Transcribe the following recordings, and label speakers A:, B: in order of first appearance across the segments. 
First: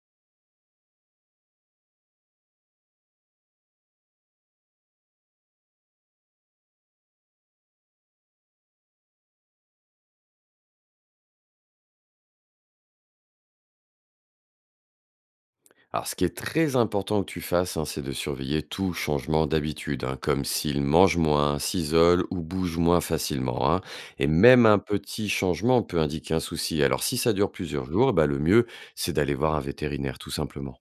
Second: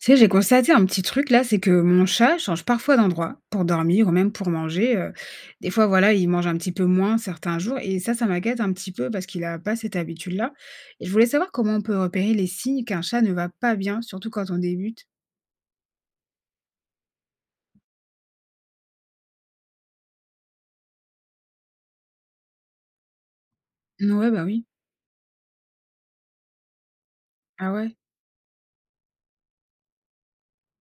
A: Tu sais, j'ai constaté un petit truc là, c'est que mon chat change parfois d'endroit pour dormir ou même pour manger. Des fois, voilà, il mange un petit peu moins certains jours et ça m'inquiète un petit peu parce qu'il n'a pas cette habitude-là. Et je voulais savoir comment on peut repérer les signes qu'un chat ne va pas bien, surtout quand on débute.
B: Alors, ce qui est très important que tu fasses, hein, c'est de surveiller tout changement d'habitude, hein, comme s'il mange moins, s'isole ou bouge moins facilement, hein. Et
A: Ouais, bah oui.
B: même un petit changement peut indiquer un souci. Alors, si ça dure
A: Ah
B: plusieurs
A: ouais.
B: jours, bah, le mieux, c'est d'aller voir un vétérinaire, tout simplement.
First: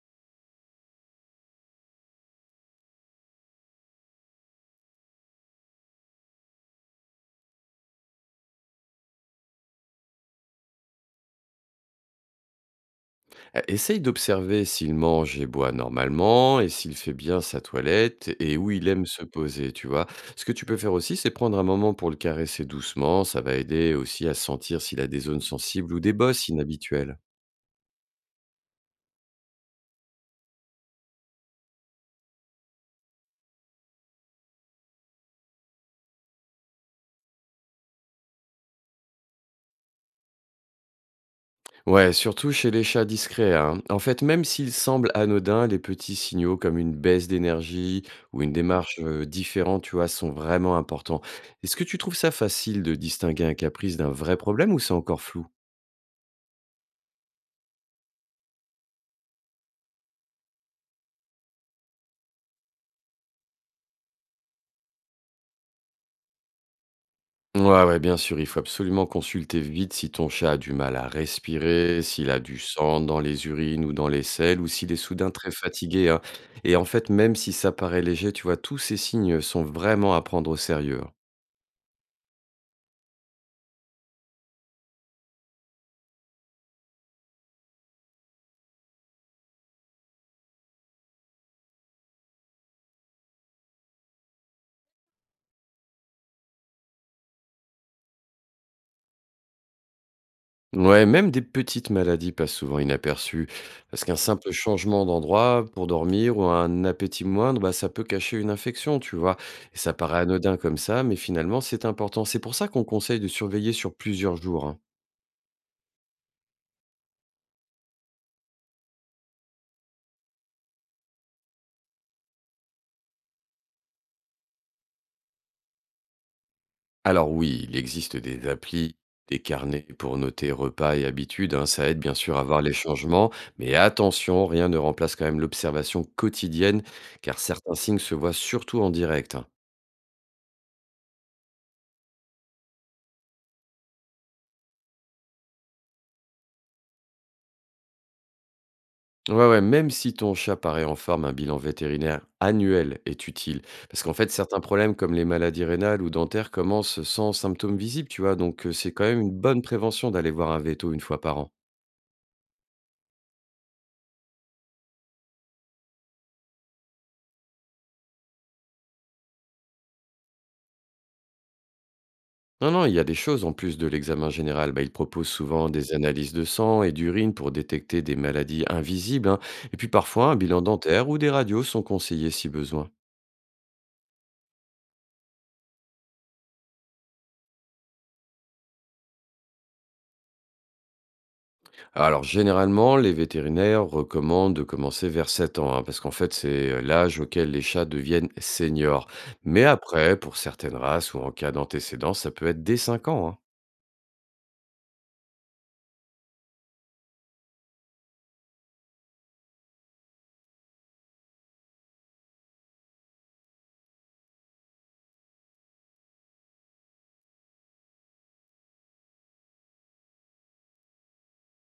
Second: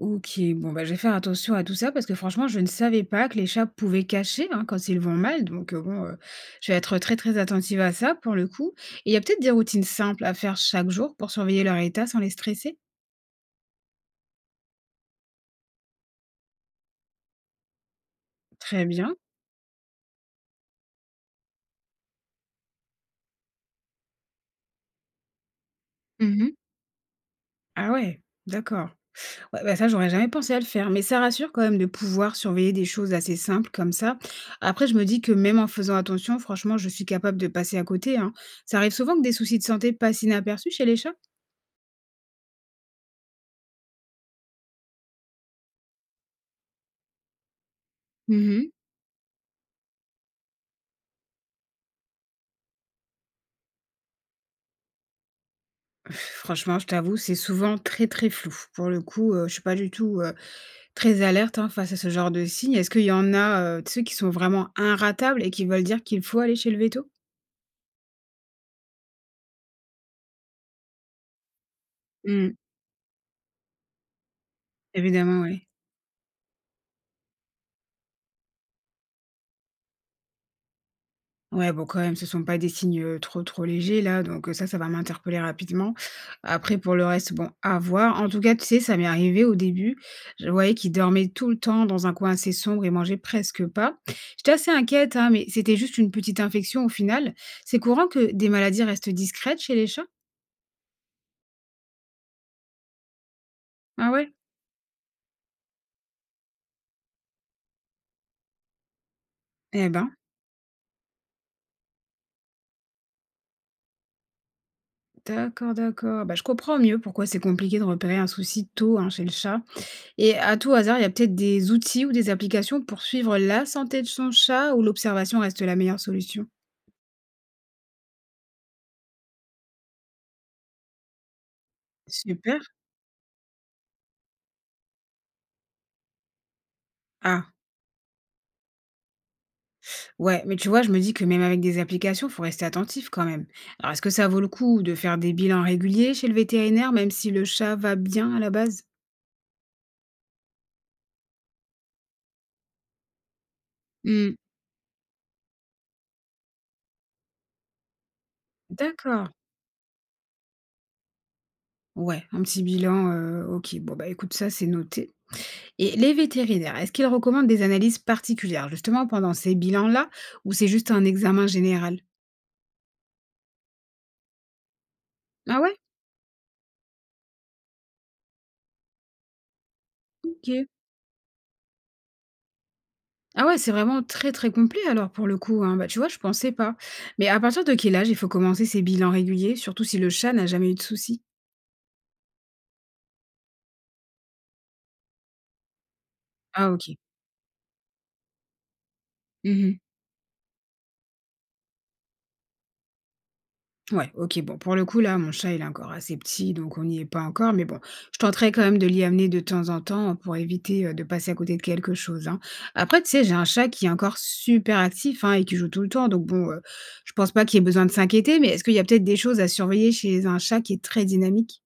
A: Ok, bon, bah, je vais faire attention à tout ça parce que franchement, je ne savais pas que les chats pouvaient cacher, hein, quand ils vont mal. Donc, bon, je vais être très, très attentive à ça pour le coup. Et il y a peut-être des routines simples à faire chaque jour pour surveiller leur état sans les stresser.
B: Essaye d'observer s'il mange et boit normalement, et s'il fait bien sa toilette, et où
A: Très
B: il aime
A: bien.
B: se poser, tu vois. Ce que tu peux faire aussi, c'est prendre un moment pour le caresser doucement. Ça va aider aussi à sentir s'il a des zones sensibles ou des bosses
A: Mmh.
B: inhabituelles.
A: Ah ouais, d'accord. Ouais, bah, ça, j'aurais jamais pensé à le faire, mais ça rassure quand même de pouvoir surveiller des choses assez simples comme ça. Après, je me dis que même en faisant attention, franchement, je suis capable de passer à côté, hein. Ça arrive souvent que des soucis de santé passent inaperçus chez les chats?
B: Ouais, surtout chez les chats discrets, hein. En fait, même s'ils semblent anodins, les petits signaux comme une baisse d'énergie ou une
A: Mmh.
B: démarche différente, tu vois, sont vraiment importants. Est-ce que tu trouves ça facile de distinguer un caprice d'un vrai problème ou c'est encore flou?
A: Franchement, je t'avoue, c'est souvent très, très flou. Pour le coup, je suis pas du tout, très alerte, hein, face à ce genre de signes. Est-ce qu'il y en a, tu qui sont vraiment inratables et qui veulent dire qu'il faut aller chez le véto?
B: Ouais, ouais, bien sûr, il faut absolument consulter vite si ton chat a du mal à respirer, s'il a
A: Mmh.
B: du sang dans les urines ou dans les selles, ou s'il est soudain
A: Évidemment,
B: très
A: oui.
B: fatigué, hein. Et en fait, même si ça paraît léger, tu vois, tous ces signes sont vraiment à prendre au sérieux, hein.
A: Ouais, bon, quand même, ce sont pas des signes, trop, trop légers là, donc ça, ça va m'interpeller rapidement. Après pour le reste, bon, à voir. En tout cas, tu sais, ça m'est arrivé au début, je voyais qu'il dormait tout le temps dans un coin assez sombre et mangeait presque pas. J'étais assez inquiète, hein, mais c'était juste une petite infection au final. C'est courant que des maladies restent discrètes chez les chats?
B: Ouais, même des petites maladies passent souvent inaperçues, parce
A: Ah
B: qu'un
A: ouais?
B: simple changement d'endroit pour dormir ou un appétit moindre, bah, ça peut cacher une infection, tu vois. Et
A: Eh
B: ça
A: ben,
B: paraît anodin comme ça, mais finalement, c'est important. C'est pour ça qu'on conseille de surveiller sur plusieurs jours, hein.
A: d'accord, d'accord. Bah, je comprends mieux pourquoi c'est compliqué de repérer un souci tôt, hein, chez le chat. Et à tout hasard, il y a peut-être des outils ou des applications pour suivre la santé de son chat ou l'observation reste la meilleure solution?
B: Alors oui, il existe des applis, des carnets pour noter repas et habitudes, hein. Ça aide bien sûr à voir
A: Super.
B: les changements, mais attention, rien ne remplace quand même l'observation quotidienne, car
A: Ah,
B: certains signes se voient surtout en direct, hein.
A: ouais, mais tu vois, je me dis que même avec des applications, faut rester attentif quand même. Alors, est-ce que ça vaut le coup de faire des bilans réguliers chez le vétérinaire, même si le chat va bien à la base?
B: Ouais, ouais, même si ton chat paraît en forme, un bilan vétérinaire annuel est utile. Parce qu'en fait,
A: Hmm.
B: certains problèmes comme les maladies rénales ou dentaires commencent sans symptômes visibles, tu vois. Donc, c'est quand même
A: D'accord.
B: une bonne prévention d'aller voir un veto une fois par an.
A: Ouais, un petit bilan, ok. Bon, bah écoute, ça, c'est noté. Et les vétérinaires, est-ce qu'ils recommandent des analyses particulières justement pendant ces bilans-là ou c'est juste un examen général?
B: Non, non, il y a des choses en plus de l'examen général. Bah, ils proposent
A: Ah
B: souvent
A: ouais?
B: des analyses de sang et d'urine pour détecter des maladies invisibles, hein. Et puis parfois, un bilan
A: Ok.
B: dentaire ou des radios sont conseillés si besoin.
A: Ah ouais, c'est vraiment très, très complet alors pour le coup, hein. Bah, tu vois, je pensais pas. Mais à partir de quel âge il faut commencer ces bilans réguliers, surtout si le chat n'a jamais eu de soucis?
B: Alors généralement, les vétérinaires recommandent de commencer vers 7 ans, hein, parce qu'en fait
A: Ah
B: c'est
A: ok.
B: l'âge auquel les chats deviennent seniors. Mais
A: Mhm.
B: après, pour certaines races ou en cas d'antécédent, ça peut être dès 5 ans, hein.
A: Ouais, ok, bon, pour le coup, là, mon chat, il est encore assez petit, donc on n'y est pas encore, mais bon, je tenterai quand même de l'y amener de temps en temps pour éviter de passer à côté de quelque chose, hein. Après, tu sais, j'ai un chat qui est encore super actif, hein, et qui joue tout le temps, donc bon, je pense pas qu'il y ait besoin de s'inquiéter, mais est-ce qu'il y a peut-être des choses à surveiller chez un chat qui est très dynamique?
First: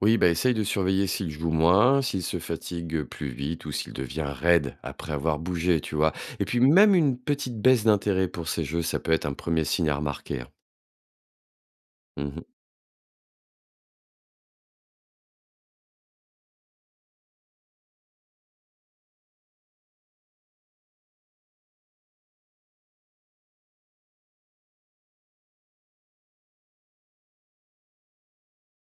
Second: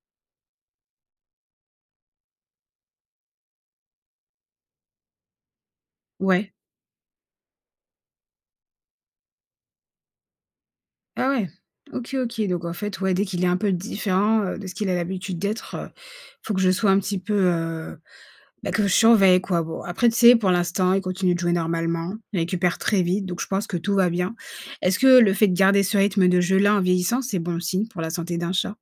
B: Oui, bah essaye de surveiller s'il joue moins, s'il se fatigue plus vite ou s'il devient raide après avoir bougé, tu vois. Et
A: Ouais.
B: puis même une petite baisse d'intérêt pour ces jeux, ça peut être un premier signe à remarquer, hein.
A: Ah ouais. OK, OK.
B: Mhm.
A: Donc en fait, ouais, dès qu'il est un peu différent, de ce qu'il a l'habitude d'être, faut que je sois un petit peu, bah, que je surveille quoi. Bon, après tu sais, pour l'instant, il continue de jouer normalement, il récupère très vite, donc je pense que tout va bien. Est-ce que le fait de garder ce rythme de jeu-là en vieillissant, c'est bon signe pour la santé d'un chat?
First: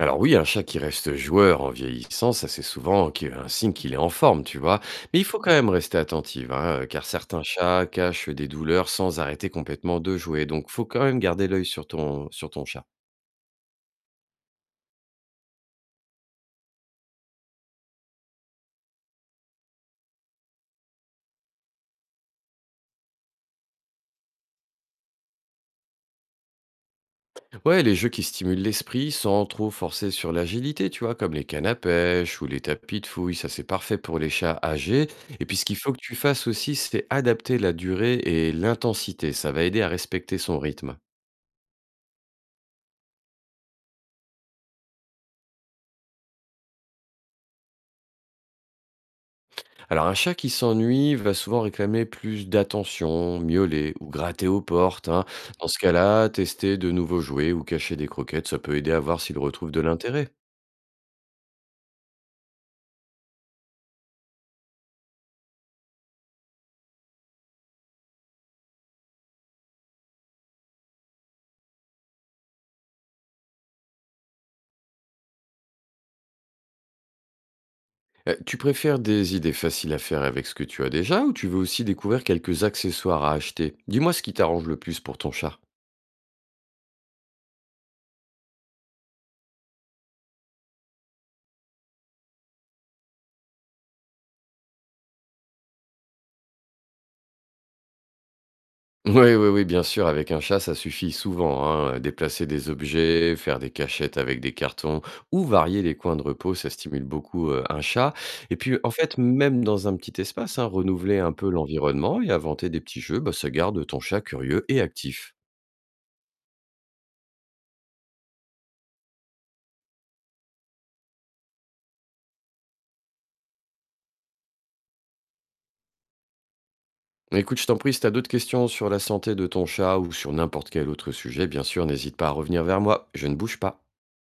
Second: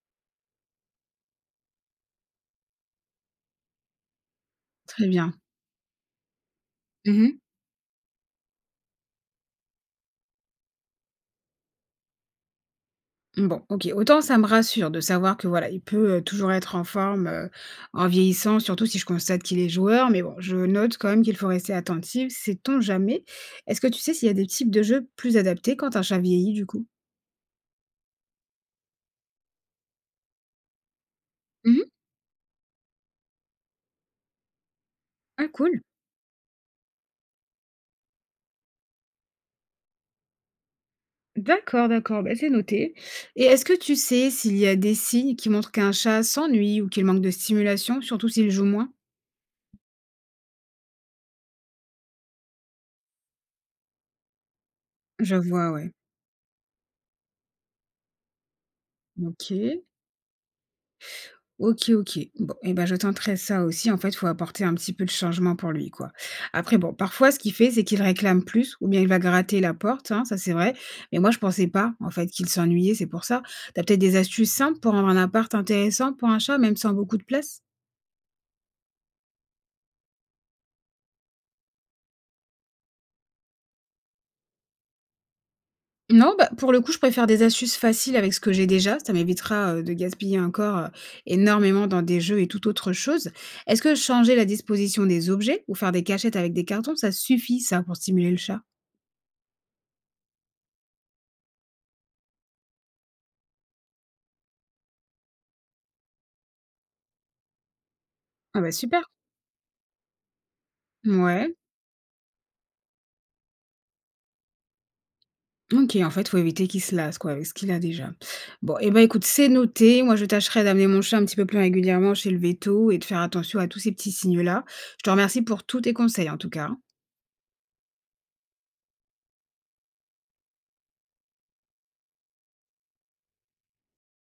B: Alors oui, un chat qui reste joueur en vieillissant, ça c'est souvent un signe qu'il est en forme, tu vois.
A: Très
B: Mais il
A: bien.
B: faut quand même rester attentif, hein, car
A: Mmh.
B: certains chats cachent des douleurs sans arrêter complètement de jouer. Donc faut quand même garder l'œil sur sur ton chat.
A: Bon, OK, autant ça me rassure de savoir que voilà, il peut, toujours être en forme, en vieillissant, surtout si je constate qu'il est joueur, mais bon, je note quand même qu'il faut rester attentif, sait-on jamais. Est-ce que tu sais s'il y a des types de jeux plus adaptés quand un chat vieillit, du coup?
B: Ouais, les jeux qui stimulent l'esprit sans trop forcer sur l'agilité, tu vois, comme les cannes à
A: Mmh.
B: pêche ou les tapis de fouille, ça c'est parfait pour les chats âgés. Et
A: Ah
B: puis ce qu'il
A: cool.
B: faut que tu fasses aussi, c'est adapter la durée et l'intensité. Ça va aider à respecter son rythme.
A: D'accord, d'accord, bah, c'est noté. Et est-ce que tu sais s'il y a des signes qui montrent qu'un chat s'ennuie ou qu'il manque de stimulation, surtout s'il joue moins?
B: Alors, un chat qui s'ennuie va souvent réclamer plus d'attention, miauler ou gratter aux portes, hein.
A: Je
B: Dans
A: vois,
B: ce
A: ouais.
B: cas-là, tester de nouveaux jouets ou cacher des croquettes, ça peut aider à voir s'il retrouve de
A: OK.
B: l'intérêt.
A: OK, OK. Bon et ben je tenterai ça aussi. En fait, il faut apporter un petit peu de changement pour lui, quoi. Après bon, parfois ce qu'il fait, c'est qu'il réclame plus ou bien il va gratter la porte, hein, ça c'est vrai. Mais moi je pensais pas en fait qu'il s'ennuyait, c'est pour ça. T'as peut-être des astuces simples pour rendre un appart intéressant pour un chat, même sans beaucoup de place?
B: Tu préfères des idées faciles à faire avec ce que tu as déjà ou tu veux aussi découvrir quelques accessoires à acheter? Dis-moi ce qui t'arrange le plus pour ton chat.
A: Non, bah, pour le coup, je préfère des astuces faciles avec ce que j'ai déjà. Ça m'évitera, de gaspiller encore, énormément dans des jeux et toute autre chose. Est-ce que changer la disposition des objets ou faire des cachettes avec des cartons, ça suffit ça pour stimuler le chat?
B: Oui, oui, oui, bien sûr, avec un chat, ça suffit souvent, hein. Déplacer des objets, faire des cachettes avec des cartons ou varier les coins de repos, ça stimule beaucoup un chat. Et
A: Ah bah,
B: puis, en
A: super!
B: fait, même dans un petit espace, hein, renouveler un peu
A: Ouais,
B: l'environnement et inventer des petits jeux, bah, ça garde ton chat curieux et actif.
A: OK, en fait, faut éviter qu'il se lasse, quoi, avec ce qu'il a déjà. Bon et ben, écoute, c'est noté. Moi, je tâcherai d'amener mon chat un petit peu plus régulièrement chez le véto et de faire attention à tous ces petits signes-là. Je te remercie pour tous tes conseils, en tout cas.
B: Écoute, je t'en prie, si t'as d'autres questions sur la santé de ton chat ou sur n'importe quel autre sujet, bien sûr, n'hésite pas à revenir vers moi. Je ne bouge pas.